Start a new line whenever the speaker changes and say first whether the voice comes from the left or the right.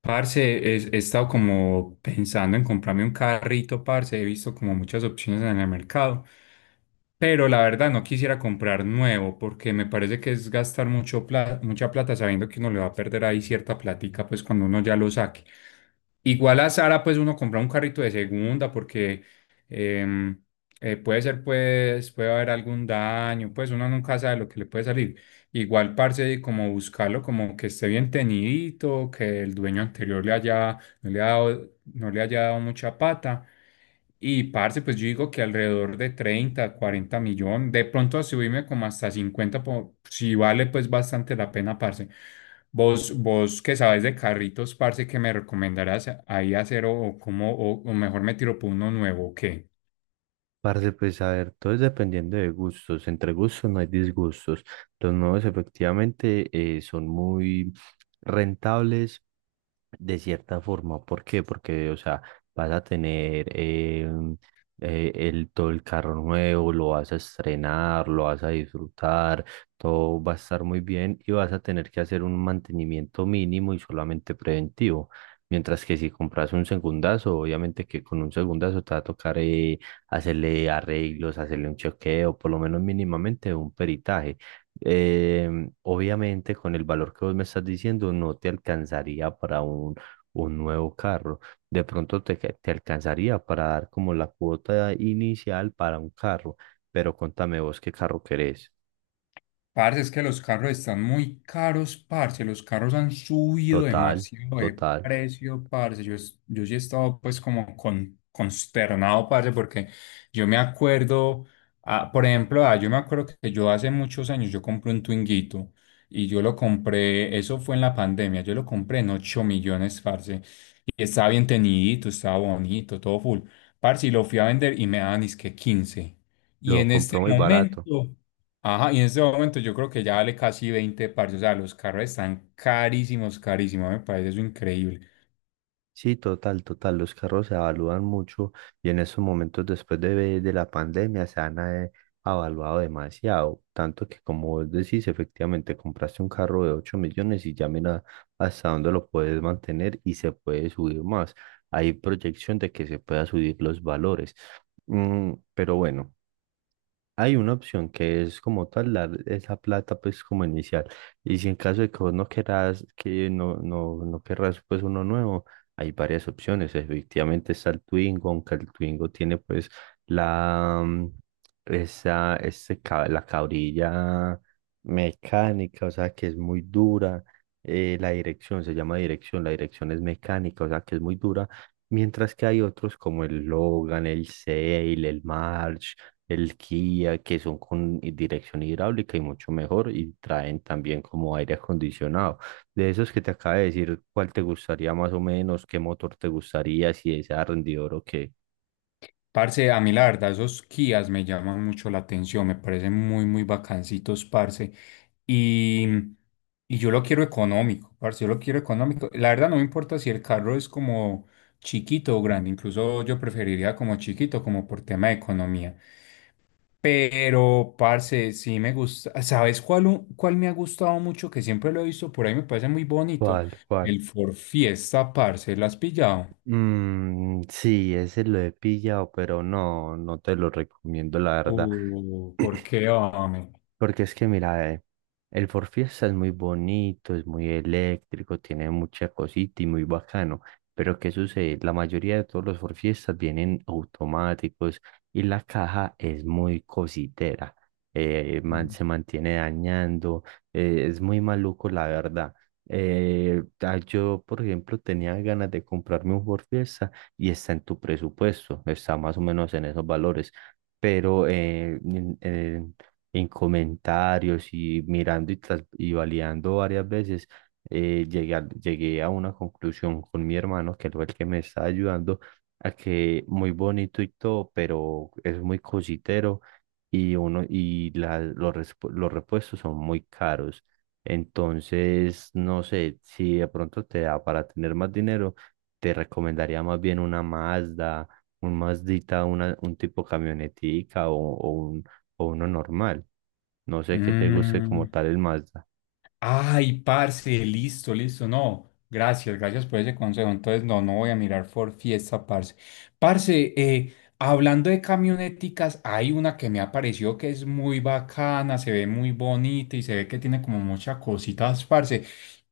left: Parce, he estado como pensando en comprarme un carrito, parce. He visto como muchas opciones en el mercado, pero la verdad no quisiera comprar nuevo porque me parece que es gastar mucha plata sabiendo que uno le va a perder ahí cierta plática pues cuando uno ya lo saque. Igual a Sara pues uno compra un carrito de segunda porque em, puede ser pues, puede haber algún daño, pues uno nunca sabe lo que le puede salir. Igual, parce, como buscarlo, como que esté bien tenidito, que el dueño anterior le haya, no le ha dado, no le haya dado mucha pata. Y, parce, pues yo digo que alrededor de 30-40 millones, de pronto a subirme como hasta 50 si vale pues bastante la pena, parce. Vos que sabes de carritos, parce, que me recomendarás ahí hacer o cómo, o mejor me tiro por uno nuevo, ¿o qué?
right: Parce, pues a ver, todo es dependiendo de gustos. Entre gustos no hay disgustos. Los nuevos efectivamente son muy rentables de cierta forma, ¿por qué? Porque, o sea, vas a tener todo el carro nuevo, lo vas a estrenar, lo vas a disfrutar, todo va a estar muy bien y vas a tener que hacer un mantenimiento mínimo y solamente preventivo. Mientras que si compras un segundazo, obviamente que con un segundazo te va a tocar hacerle arreglos, hacerle un chequeo, por lo menos mínimamente un peritaje. Obviamente, con el valor que vos me estás diciendo, no te alcanzaría para un nuevo carro. De pronto te alcanzaría para dar como la cuota inicial para un carro, pero contame vos qué carro querés.
left: Parce, es que los carros están muy caros, parce. Los carros han subido
right: Total,
left: demasiado de
right: total.
left: precio, parce. Yo sí he estado pues como consternado, parce, porque yo me acuerdo, por ejemplo, yo me acuerdo que yo hace muchos años yo compré un Twinguito, y yo lo compré, eso fue en la pandemia, yo lo compré en 8 millones, parce. Y estaba bien teñidito, estaba bonito, todo full. Parce, y lo fui a vender y me daban que 15. Y
right: Lo
left: en este
right: compró muy barato.
left: momento, ajá, y en este momento yo creo que ya vale casi 20, parce. O sea, los carros están carísimos, carísimos, me parece eso increíble.
right: Sí, total, total. Los carros se evalúan mucho, y en estos momentos, después de la pandemia, se han evaluado demasiado. Tanto que, como vos decís, efectivamente compraste un carro de 8 millones y ya mira hasta dónde lo puedes mantener, y se puede subir más. Hay proyección de que se pueda subir los valores. Pero bueno. Hay una opción, que es como tal dar esa plata pues como inicial, y si en caso de que vos no querás, que no no no querrás pues uno nuevo, hay varias opciones. Efectivamente está el Twingo, aunque el Twingo tiene pues la mm, esa ese ca- la cabrilla mecánica, o sea que es muy dura. La dirección, se llama dirección, la dirección es mecánica, o sea que es muy dura. Mientras que hay otros, como el Logan, el Sail, el March, el Kia, que son con dirección hidráulica y mucho mejor, y traen también como aire acondicionado. De esos que te acabo de decir, ¿cuál te gustaría más o menos? ¿Qué motor te gustaría? ¿Si es a rendidor o qué?
left: Parce, a mí la verdad, esos Kias me llaman mucho la atención, me parecen muy, muy bacancitos, parce. Y, y yo lo quiero económico, parce, yo lo quiero económico. La verdad, no me importa si el carro es como chiquito o grande, incluso yo preferiría como chiquito, como por tema de economía. Pero, parce, sí me gusta. ¿Sabes cuál, cuál me ha gustado mucho? Que siempre lo he visto por ahí, me parece muy bonito.
right: ¿Cuál, cuál?
left: El Ford Fiesta, parce, ¿lo has pillado?
right: Mm, sí, ese lo he pillado, pero no, no te lo recomiendo, la verdad.
left: ¿Por qué, hombre?
right: Porque es que mira, el For Fiesta es muy bonito, es muy eléctrico, tiene mucha cosita y muy bacano. Pero ¿qué sucede? La mayoría de todos los For Fiestas vienen automáticos y la caja es muy cositera. Se mantiene dañando. Es muy maluco, la verdad. Ah, yo, por ejemplo, tenía ganas de comprarme un For Fiesta, y está en tu presupuesto, está más o menos en esos valores, pero en comentarios y mirando y validando varias veces, llegué a una conclusión con mi hermano, que fue el que me está ayudando, a que muy bonito y todo, pero es muy cositero, y, uno, y los repuestos son muy caros. Entonces, no sé, si de pronto te da para tener más dinero, te recomendaría más bien una Mazda, un Mazdita, un tipo camionetica o uno normal. No sé qué te guste como
left: Mm.
right: tal el Mazda.
left: Ay, parce, listo, listo. No, gracias, gracias por ese consejo. Entonces, no, no voy a mirar por Fiesta, parce. Parce, hablando de camioneticas, hay una que me apareció que es muy bacana, se ve muy bonita y se ve que tiene como muchas cositas, parce.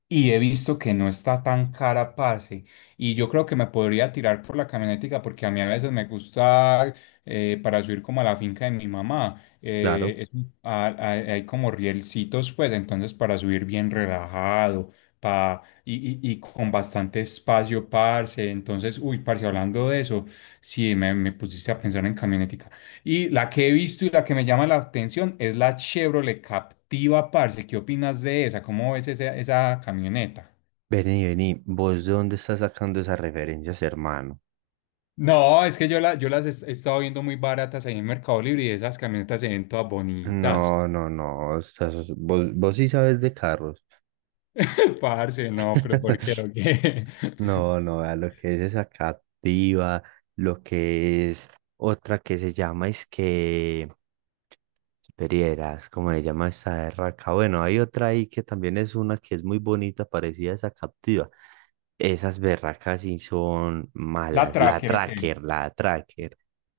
left: Y he visto que no está tan cara, parce. Y yo creo que me podría tirar por la camionetica porque a mí a veces me gusta para subir como a la finca de mi mamá,
right: Claro.
left: es un- a- hay como rielcitos, pues, entonces para subir bien relajado, pa, y con bastante espacio, parce. Entonces, uy, parce, hablando de eso, sí, me pusiste a pensar en camionetica. Y la que he visto y la que me llama la atención es la Chevrolet Captiva, parce. ¿Qué opinas de esa? ¿Cómo ves esa, camioneta?
right: Vení, vení, ¿vos de dónde estás sacando esas referencias, hermano?
left: No, es que yo las he estado viendo muy baratas ahí en Mercado Libre, y esas camionetas se ven todas bonitas.
right: No, no, no, vos sí sabes de carros.
left: Parce, no, pero ¿por qué? ¿O qué?
right: No, no, a lo que es esa Captiva, lo que es otra que se llama, es que... ¿Perieras, cómo se llama esa de raca? Bueno, hay otra ahí que también es una que es muy bonita, parecida a esa captiva. Esas berracas sí son
left: La
right: malas. La
left: Tracker, ¿o qué?
right: tracker, la tracker.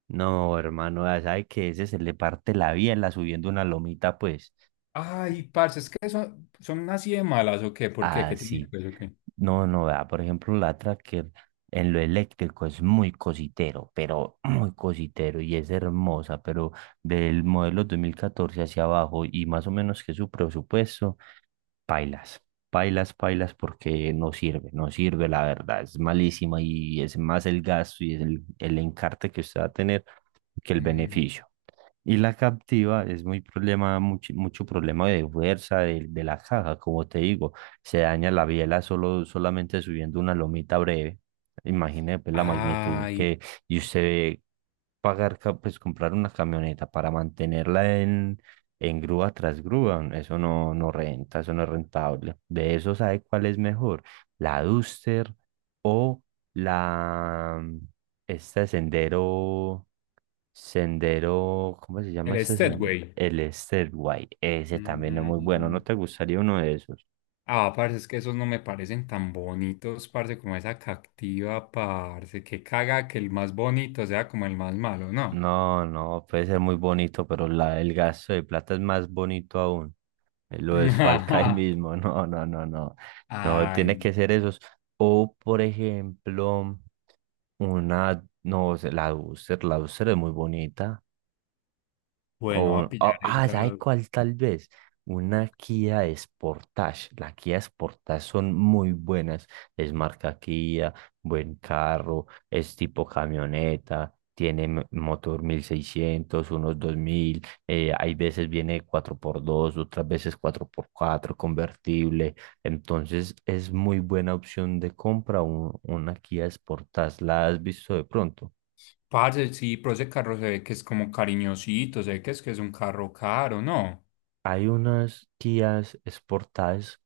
right: No, hermano, ya sabe que ese se le parte la biela subiendo una lomita, pues.
left: Ay, parce, es que son así de malas, ¿o qué? ¿Por qué? ¿Qué tiene
right: Así.
left: pues, o qué?
right: No, no, vea, por ejemplo, la tracker en lo eléctrico es muy cositero, pero muy cositero, y es hermosa, pero del modelo 2014 hacia abajo y más o menos que su presupuesto. Pailas, pailas, pailas, porque no sirve, no sirve, la verdad, es malísima, y es más el gasto, y es el encarte que usted va a tener, que el
left: Mm.
right: beneficio. Y la captiva es muy problema, mucho, mucho problema de fuerza de la caja, como te digo, se daña la biela solo, solamente subiendo una lomita breve. Imagine pues la magnitud,
left: Ay,
right: que y usted ve pagar, pues comprar una camioneta para mantenerla en grúa tras grúa, eso no, no renta, eso no es rentable. De eso, sabe cuál es mejor, la Duster o la, este Sendero. Sendero, ¿cómo se llama
left: el
right: ese sendero?
left: Steadway.
right: El Stairway, ese también es muy bueno,
left: Mm.
right: ¿no te gustaría uno de esos?
left: Ah, parce, es que esos no me parecen tan bonitos, parce, como esa cactiva, parce. Que caga que el más bonito sea como el más malo, ¿no?
right: No, no, puede ser muy bonito, pero el gasto de plata es más bonito aún. Lo desfalca ahí
left: Ajá.
right: mismo. No, no, no, no, no, tiene
left: Ay,
right: que ser esos. O, por ejemplo, una, no, o sea, la Duster es muy bonita.
left: bueno, voy a pillar
right: Ah, ¿sabe
left: esa.
right: cuál tal vez? Una Kia Sportage. Las Kia Sportage son muy buenas. Es marca Kia, buen carro, es tipo camioneta, tiene motor 1600, unos 2000. Hay veces viene cuatro por dos, otras veces cuatro por cuatro convertible. Entonces es muy buena opción de compra una Kia Sportage. ¿La has visto de pronto?
left: Parce, sí, pero ese carro se ve que es como cariñosito, se ve que es un carro caro, ¿no?
right: Hay unas guías exportadas,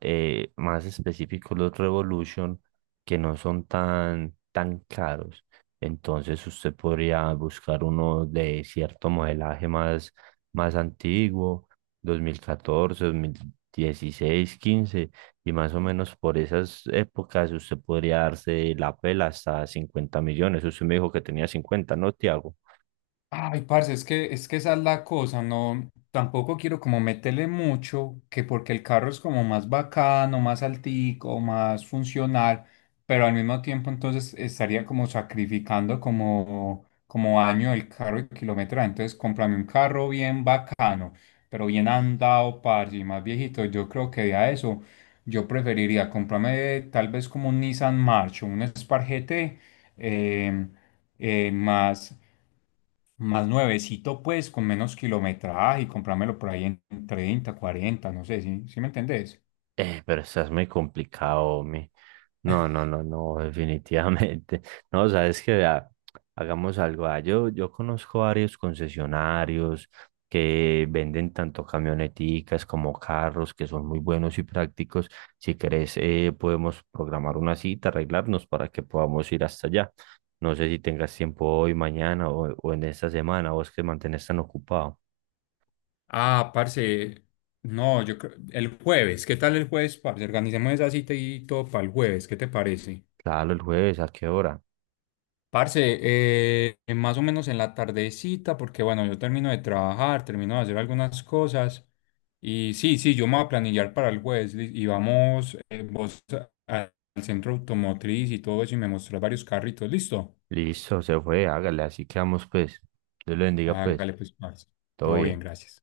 right: más específicos los Revolution, que no son tan, tan caros. Entonces usted podría buscar uno de cierto modelaje más antiguo, 2014, 2016, 15, y más o menos por esas épocas usted podría darse la pela hasta 50 millones. Usted me dijo que tenía 50, ¿no, Tiago?
left: Ay, parce, es que esa es la cosa, no, tampoco quiero como meterle mucho, que porque el carro es como más bacano, más altico, más funcional, pero al mismo tiempo entonces estaría como sacrificando como, año el carro y kilometraje, entonces cómprame un carro bien bacano, pero bien andado, parce, y más viejito. Yo creo que a eso yo preferiría comprarme tal vez como un Nissan March o un Spark GT, em, Más Más nuevecito, pues, con menos kilometraje y comprármelo por ahí en 30-40, no sé, ¿sí, sí me entendés?
right: Pero estás muy complicado, hombre. No, no, no, no, definitivamente. No, sabes que vea, hagamos algo. Ah, yo conozco varios concesionarios que venden tanto camioneticas como carros, que son muy buenos y prácticos. Si querés, podemos programar una cita, arreglarnos para que podamos ir hasta allá. No sé si tengas tiempo hoy, mañana o en esta semana, vos que mantenés tan ocupado.
left: Ah, parce, no, yo creo, el jueves, ¿qué tal el jueves, parce? Organicemos esa cita y todo para el jueves, ¿qué te parece?
right: Claro, el jueves, ¿a qué hora?
left: Parce, más o menos en la tardecita, porque bueno, yo termino de trabajar, termino de hacer algunas cosas, y sí, sí, yo me voy a planillar para el jueves, y vamos, vos a- al centro automotriz y todo eso, y me mostrás varios carritos, ¿listo?
right: Listo, se fue, hágale, así quedamos pues. Dios le bendiga pues,
left: Hágale pues, parce.
right: todo
left: Todo bien,
right: bien.
left: gracias.